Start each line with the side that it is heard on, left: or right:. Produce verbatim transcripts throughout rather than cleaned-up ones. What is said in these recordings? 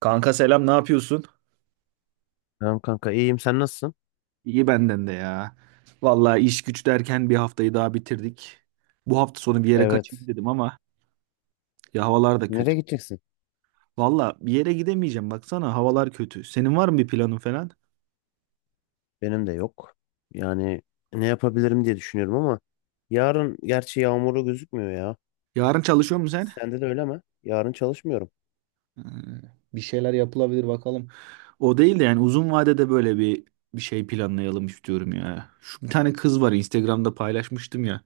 right: Kanka selam ne yapıyorsun?
left: Tamam kanka, iyiyim, sen nasılsın?
right: İyi benden de ya. Vallahi iş güç derken bir haftayı daha bitirdik. Bu hafta sonu bir yere kaçayım
left: Evet.
right: dedim ama ya havalar da
left: Nereye
right: kötü.
left: gideceksin?
right: Vallahi bir yere gidemeyeceğim baksana havalar kötü. Senin var mı bir planın falan?
left: Benim de yok. Yani ne yapabilirim diye düşünüyorum ama yarın gerçi yağmurlu gözükmüyor ya.
right: Yarın çalışıyor musun sen?
left: Sende de öyle mi? Yarın çalışmıyorum.
right: Hmm, Bir şeyler yapılabilir bakalım. O değil de yani uzun vadede böyle bir bir şey planlayalım istiyorum ya. Şu bir tane kız var Instagram'da paylaşmıştım ya.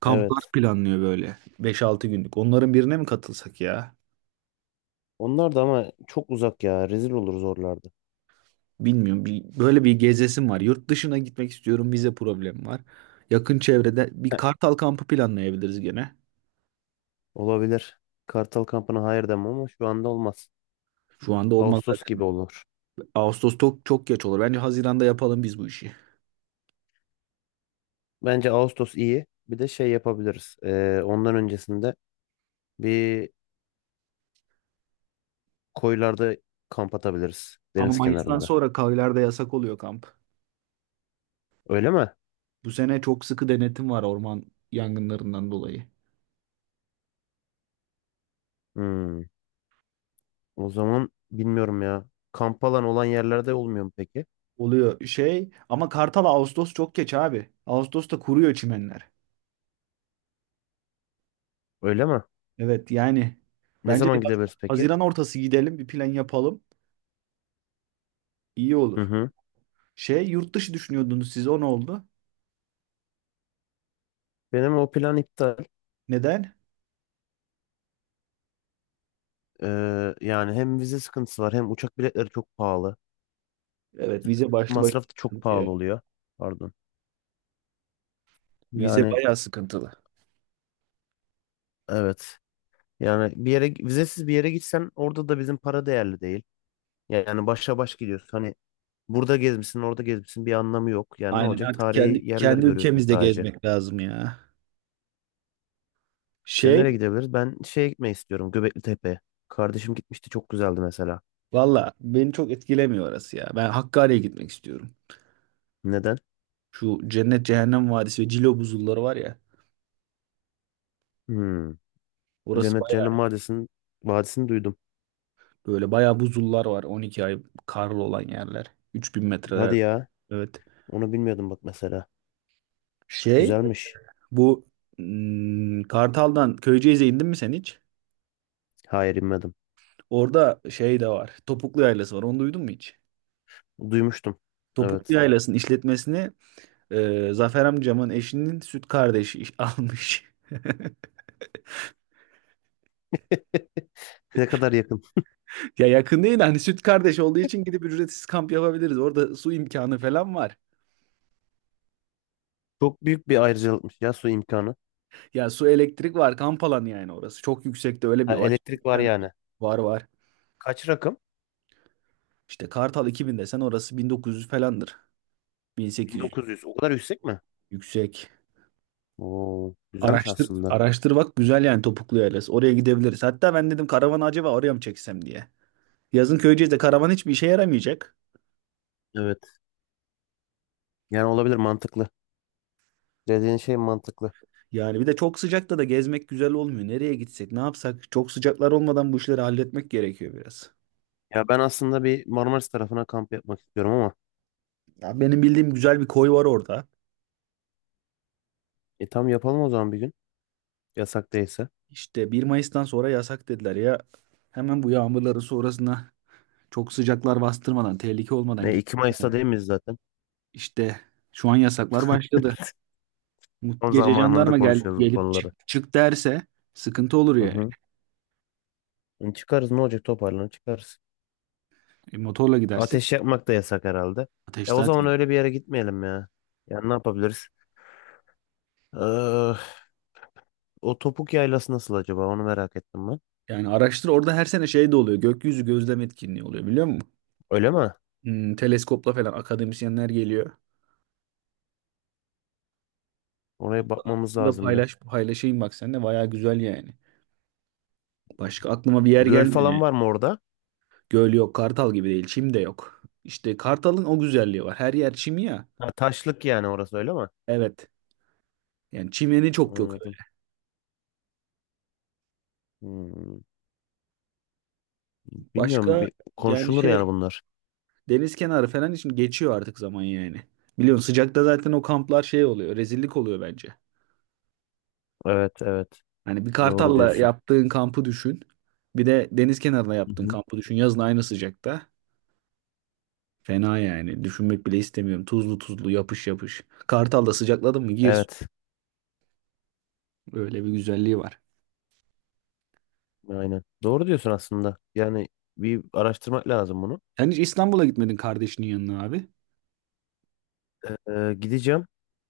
right: Kamplar
left: Evet.
right: planlıyor böyle beş altı günlük. Onların birine mi katılsak ya?
left: Onlar da ama çok uzak ya. Rezil oluruz oralarda.
right: Bilmiyorum. Bir- böyle bir gezesim var. Yurt dışına gitmek istiyorum. Vize problemi var. Yakın çevrede bir
left: Heh,
right: Kartal kampı planlayabiliriz gene.
left: olabilir. Kartal kampına hayır demem ama şu anda olmaz.
right: Şu anda olmaz
left: Ağustos gibi
right: zaten.
left: olur.
right: Ağustos çok çok geç olur. Bence Haziran'da yapalım biz bu işi.
left: Bence Ağustos iyi. Bir de şey yapabiliriz. Ee, ondan öncesinde bir koylarda kamp atabiliriz.
right: Ama
left: Deniz
right: Mayıs'tan
left: kenarında.
right: sonra kayalarda yasak oluyor kamp.
left: Öyle mi?
right: Bu sene çok sıkı denetim var orman yangınlarından dolayı.
left: Hmm. O zaman bilmiyorum ya. Kamp alan olan yerlerde olmuyor mu peki?
right: Oluyor şey. Ama Kartal Ağustos çok geç abi. Ağustos'ta kuruyor çimenler.
left: Öyle mi?
right: Evet yani
left: Ne
right: bence
left: zaman
right: biraz
left: gidebiliriz peki?
right: Haziran ortası gidelim, bir plan yapalım. İyi
left: Hı
right: olur.
left: hı.
right: Şey, yurt dışı düşünüyordunuz siz, o ne oldu?
left: Benim o plan iptal.
right: Neden?
left: Ee, yani hem vize sıkıntısı var hem uçak biletleri çok pahalı.
right: Evet, vize başlı başına
left: Masraf da çok
right: sıkıntı ya.
left: pahalı oluyor. Pardon.
right: Vize
left: Yani
right: bayağı sıkıntılı.
left: evet. Yani bir yere vizesiz bir yere gitsen orada da bizim para değerli değil. Yani başa baş gidiyorsun. Hani burada gezmişsin, orada gezmişsin bir anlamı yok. Yani ne
right: Aynen,
left: olacak?
right: artık kendi
left: Tarihi yerler
right: kendi
left: görüyorsun
right: ülkemizde
left: sadece.
right: gezmek lazım ya.
left: İşte
right: Şey,
left: nereye gidebiliriz? Ben şeye gitmeyi istiyorum. Göbekli Tepe. Kardeşim gitmişti. Çok güzeldi mesela.
right: valla beni çok etkilemiyor orası ya. Ben Hakkari'ye gitmek istiyorum.
left: Neden?
right: Şu Cennet Cehennem Vadisi ve Cilo Buzulları var ya.
left: Hmm.
right: Orası
left: Cennet Cehennem Vadisi'nin Vadisi'ni duydum.
right: böyle bayağı buzullar var. on iki ay karlı olan yerler. Üç bin metreler.
left: Hadi ya.
right: Evet.
left: Onu bilmiyordum bak mesela.
right: Şey
left: Güzelmiş.
right: bu hmm, Kartal'dan Köyceğiz'e indin mi sen hiç?
left: Hayır bilmedim.
right: Orada şey de var. Topuklu Yaylası var. Onu duydun mu hiç?
left: Duymuştum.
right: Topuklu
left: Evet.
right: Yaylası'nın işletmesini e, Zafer amcamın eşinin süt kardeşi iş- almış.
left: Ne kadar yakın.
right: Ya yakın değil de hani süt kardeş olduğu için gidip ücretsiz kamp yapabiliriz. Orada su imkanı falan var.
left: Çok büyük bir ayrıcalıkmış ya, su imkanı.
right: Ya su elektrik var, kamp alanı yani orası. Çok yüksekte, öyle bir
left: Ha,
right: başka
left: elektrik var
right: imkanı var.
left: yani.
right: Var var.
left: Kaç rakım?
right: İşte Kartal iki bin desen orası bin dokuz yüz falandır. bin sekiz yüz,
left: bin dokuz yüz. O kadar yüksek mi?
right: yüksek.
left: Oo, güzelmiş
right: Araştır,
left: aslında.
right: araştır bak, güzel yani topuklu yerler. Oraya gidebiliriz. Hatta ben dedim, karavanı acaba oraya mı çeksem diye. Yazın Köyceğiz'de karavan hiçbir işe yaramayacak.
left: Evet. Yani olabilir, mantıklı. Dediğin şey mantıklı.
right: Yani bir de çok sıcakta da gezmek güzel olmuyor. Nereye gitsek, ne yapsak? Çok sıcaklar olmadan bu işleri halletmek gerekiyor biraz.
left: Ya ben aslında bir Marmaris tarafına kamp yapmak istiyorum ama
right: Ya benim bildiğim güzel bir koy var orada.
left: E tam yapalım o zaman bir gün. Yasak değilse.
right: İşte bir Mayıs'tan sonra yasak dediler ya. Hemen bu yağmurların sonrasına, çok sıcaklar bastırmadan, tehlike olmadan
left: Ne iki
right: gitmek
left: Mayıs'ta
right: lazım.
left: değil miyiz zaten?
right: İşte şu an yasaklar başladı. Mut-
left: Tam
right: Gece
left: zamanında
right: jandarma gel,
left: konuşuyoruz bu
right: gelip
left: konuları.
right: çık, çık derse sıkıntı olur
left: Hı
right: ya.
left: hı. E çıkarız, ne olacak, toparlanır çıkarız.
right: E, motorla gidersek
left: Ateş yakmak da yasak herhalde.
right: ateş
left: Ya o zaman
right: zaten.
left: öyle bir yere gitmeyelim ya. Ya ne yapabiliriz? Ee, O topuk yaylası nasıl acaba? Onu merak ettim ben.
right: Yani araştır, orada her sene şey de oluyor. Gökyüzü gözlem etkinliği oluyor biliyor musun?
left: Öyle mi?
right: Hmm, teleskopla falan akademisyenler geliyor. O
left: Oraya
right: da.
left: bakmamız
right: Bunu
left: lazım bir.
right: paylaş, paylaşayım bak, seninle baya güzel yani. Başka aklıma bir yer
left: Göl
right: gelmiyor yani.
left: falan var mı orada?
right: Göl yok, Kartal gibi değil, çim de yok. İşte Kartal'ın o güzelliği var. Her yer çim ya.
left: Ha, taşlık yani orası, öyle mi?
right: Evet. Yani çimeni çok yok öyle.
left: Anladım. Hmm. Bilmiyorum,
right: Başka,
left: bir
right: yani
left: konuşulur yani
right: şey.
left: bunlar.
right: Deniz kenarı falan için geçiyor artık zaman yani. Biliyorsun sıcakta zaten o kamplar şey oluyor. Rezillik oluyor bence.
left: Evet, evet.
right: Hani bir
left: Doğru
right: Kartal'la
left: diyorsun.
right: yaptığın kampı düşün. Bir de deniz kenarına
left: Hı
right: yaptığın
left: hı.
right: kampı düşün. Yazın aynı sıcakta. Fena yani. Düşünmek bile istemiyorum. Tuzlu tuzlu, yapış yapış. Kartal'da sıcakladın mı gir.
left: Evet.
right: Öyle bir güzelliği var.
left: Aynen. Doğru diyorsun aslında. Yani bir araştırmak lazım bunu.
right: Sen hiç İstanbul'a gitmedin kardeşinin yanına abi.
left: Ee, e, gideceğim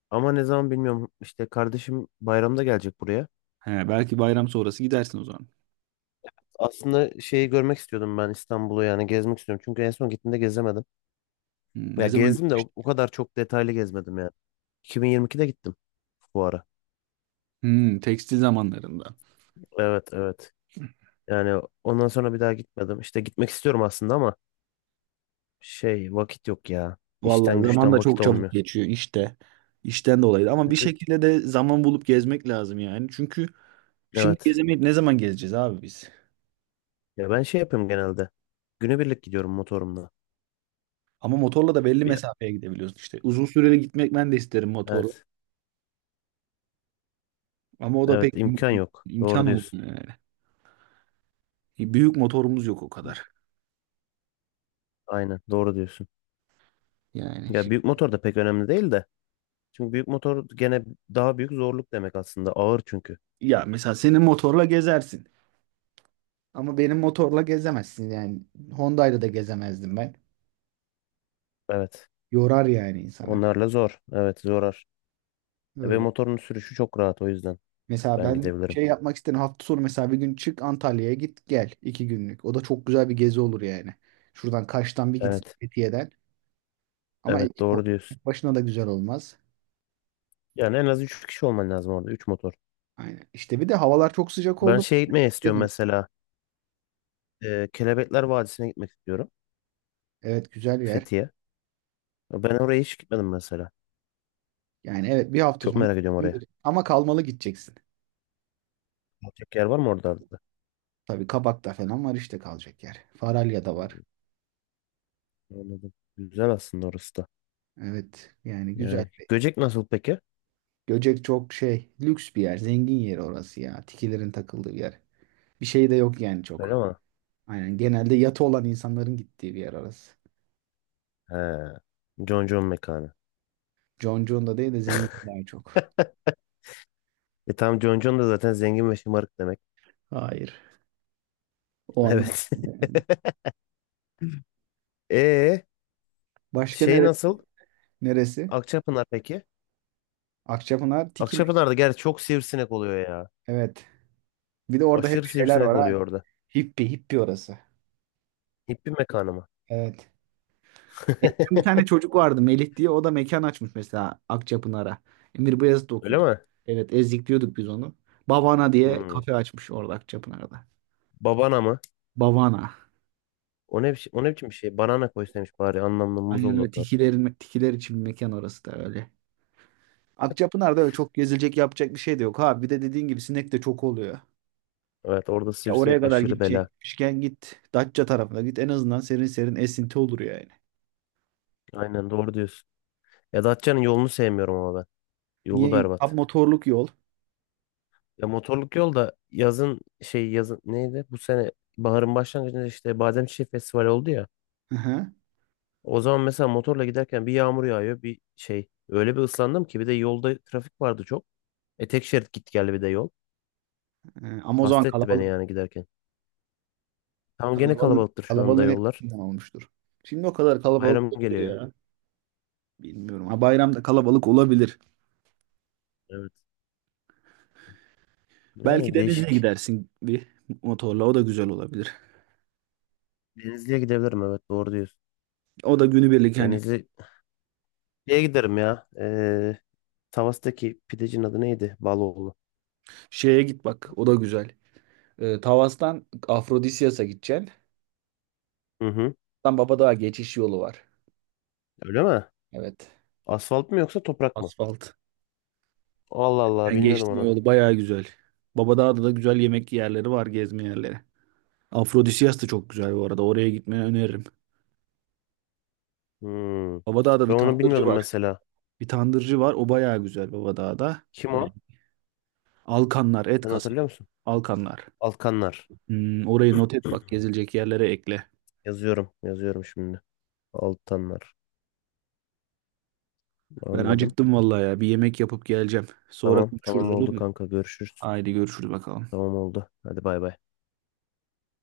left: ama ne zaman bilmiyorum. İşte kardeşim bayramda gelecek buraya.
right: He, belki bayram sonrası gidersin o zaman.
left: Aslında şeyi görmek istiyordum ben, İstanbul'u yani gezmek istiyorum. Çünkü en son gittiğimde gezemedim.
right: Hmm,
left: Ya
right: ne zaman
left: gezdim de o,
right: gitmiştin?
left: o kadar çok detaylı gezmedim yani. iki bin yirmi ikide gittim bu ara.
right: Hmm, tekstil zamanlarında.
left: Evet, evet. Yani ondan sonra bir daha gitmedim. İşte gitmek istiyorum aslında ama şey, vakit yok ya.
right: Vallahi
left: İşten
right: zaman
left: güçten
right: da çok
left: vakit
right: çabuk
left: olmuyor.
right: geçiyor işte. İşten dolayı da. Ama bir
left: Çünkü
right: şekilde de zaman bulup gezmek lazım yani. Çünkü şimdi
left: evet.
right: gezemeyip ne zaman gezeceğiz abi biz?
left: Ya ben şey yapıyorum genelde. Günübirlik gidiyorum motorumla.
right: Ama motorla da belli
left: Bir-
right: mesafeye gidebiliyoruz işte. Uzun süreli gitmek ben de isterim motorla.
left: Evet.
right: Ama o da
left: Evet,
right: pek
left: imkan
right: mümkün-
left: yok.
right: imkan
left: Doğru diyorsun.
right: olmuyor yani. E, büyük motorumuz yok o kadar.
left: Aynen doğru diyorsun.
right: Yani
left: Ya
right: şimdi-
left: büyük motor da pek önemli değil de. Çünkü büyük motor gene daha büyük zorluk demek aslında. Ağır çünkü.
right: ya mesela senin motorla gezersin. Ama benim motorla gezemezsin yani. Honda'yla da gezemezdim ben.
left: Evet.
right: Yorar yani insana.
left: Onlarla zor. Evet, zorar. E, benim
right: Öyle.
left: motorun sürüşü çok rahat, o yüzden
right: Mesela
left: ben
right: ben
left: gidebilirim.
right: şey yapmak isterim, hafta sonu mesela bir gün çık Antalya'ya git gel iki günlük. O da çok güzel bir gezi olur yani. Şuradan Kaş'tan bir gitsin
left: Evet.
right: Fethiye'den. Ama
left: Evet,
right: ekip ol-
left: doğru diyorsun.
right: tek başına da güzel olmaz.
left: Yani en az üç kişi olman lazım orada, üç motor.
right: Aynen. İşte bir de havalar çok sıcak
left: Ben
right: oldu.
left: şeye gitmeyi
right: Geri
left: istiyorum
right: dön.
left: mesela. E, Kelebekler Vadisi'ne gitmek istiyorum.
right: Evet, güzel bir yer.
left: Fethiye. Ben oraya hiç gitmedim mesela.
right: Yani evet, bir hafta
left: Çok
right: sonu
left: merak ediyorum oraya.
right: gidebiliriz. Ama kalmalı gideceksin.
left: Gidecek yer var mı orada?
right: Tabii Kabak'ta falan var işte kalacak yer. Faralya'da var.
left: Anladım. Güzel aslında orası da.
right: Evet yani güzel.
left: Yani
right: bir-
left: Göcek nasıl peki?
right: Göcek çok şey lüks bir yer. Zengin yeri orası ya. Tikilerin takıldığı bir yer. Bir şey de yok yani
left: Öyle
right: çok.
left: mi?
right: Aynen, genelde yatı olan insanların gittiği bir yer orası.
left: He. Concon mekanı.
right: Concuğunda değil de zenginler çok.
left: E tam, Concon da zaten zengin ve şımarık demek.
right: Hayır. O anlamda
left: Evet.
right: yani.
left: E,
right: Başka
left: şey
right: neresi?
left: nasıl?
right: Neresi?
left: Akçapınar peki?
right: Akçapınar, Tikimik.
left: Akçapınar'da gerçi çok sivrisinek oluyor ya.
right: Evet. Bir de orada hep
left: Aşırı
right: şeyler
left: sivrisinek
right: var ha.
left: oluyor orada.
right: Hippi, hippi orası.
left: Hippi mekanı mı?
right: Evet. Eskiden bir tane çocuk vardı Melih diye. O da mekan açmış mesela Akçapınar'a. Emir Beyazıt
left: Öyle
right: okuyordu.
left: mi?
right: Evet, ezikliyorduk biz onu. Bavana diye
left: Hmm.
right: kafe açmış orada Akçapınar'da.
left: Babana mı?
right: Bavana.
left: O ne, biçim, o ne biçim bir şey? Banana koysaymış bari, anlamlı muz
right: Aynen öyle,
left: olurdu adı.
right: tikilerin, tikiler için bir mekan orası da öyle. Akçapınar'da öyle çok gezilecek, yapacak bir şey de yok abi. Bir de dediğin gibi sinek de çok oluyor.
left: Evet, orada
right: Ya oraya
left: sivrisinek
right: kadar
left: aşırı bela.
right: gidecekmişken git Datça tarafına git. En azından serin serin esinti olur yani.
left: Aynen doğru diyorsun. Ya Datça'nın yolunu sevmiyorum ama yolu
right: Niye? Tam
left: berbat.
right: motorluk yol.
left: Ya motorluk yol da yazın, şey, yazın neydi? Bu sene baharın başlangıcında işte Bademçiçeği Festivali oldu ya.
right: Hı hı.
left: O zaman mesela motorla giderken bir yağmur yağıyor bir şey. Öyle bir ıslandım ki, bir de yolda trafik vardı çok. E tek şerit gitti geldi bir de yol.
right: Ee, Ama o zaman
left: Hasta etti beni
right: kalabalık
left: yani giderken. Tam gene
right: kalabalık
left: kalabalıktır şu anda
right: kalabalığın
left: yollar.
right: etkisinden olmuştur. Şimdi o kadar kalabalık
left: Bayram
right: değildir
left: geliyor.
right: ya. Bilmiyorum. Ha, bayramda kalabalık olabilir.
left: Evet.
right: Belki
left: Yani
right: denize
left: değişik.
right: gidersin bir motorla. O da güzel olabilir.
left: Denizli'ye gidebilirim, evet, doğru diyorsun.
right: O da günübirlik, hani
left: Denizli Şeye giderim ya. Ee, Tavas'taki pidecin adı neydi? Baloğlu.
right: şeye git bak. O da güzel. Ee, Tavas'tan Afrodisyas'a gideceksin.
left: Hı hı.
right: Tam Babadağ geçiş yolu var.
left: Öyle mi?
right: Evet.
left: Asfalt mı yoksa toprak mı?
right: Asfalt.
left: Allah Allah,
right: Ben
left: bilmiyordum
right: geçtim o
left: onu.
right: yolu, bayağı güzel. Babadağ'da da güzel yemek yerleri var, gezme yerleri. Afrodisiyas da çok güzel bu arada. Oraya gitmeni öneririm.
left: Hmm.
right: Babadağ'da
left: Ben
right: bir
left: onu
right: tandırcı
left: bilmiyordum
right: var.
left: mesela.
right: Bir tandırcı var. O bayağı güzel Babadağ'da.
left: Kim
right: Yani
left: o?
right: Alkanlar, et
left: Adını
right: kasap.
left: hatırlıyor musun?
right: Alkanlar.
left: Alkanlar.
right: Hmm, orayı not et bak, gezilecek yerlere ekle.
left: Yazıyorum. Yazıyorum şimdi. Altanlar.
right: Ben
left: Anladım.
right: acıktım vallahi ya. Bir yemek yapıp geleceğim. Sonra
left: Tamam.
right: konuşuruz,
left: Tamam,
right: olur
left: oldu
right: mu?
left: kanka. Görüşürüz.
right: Haydi görüşürüz bakalım.
left: Tamam, oldu. Hadi bay bay.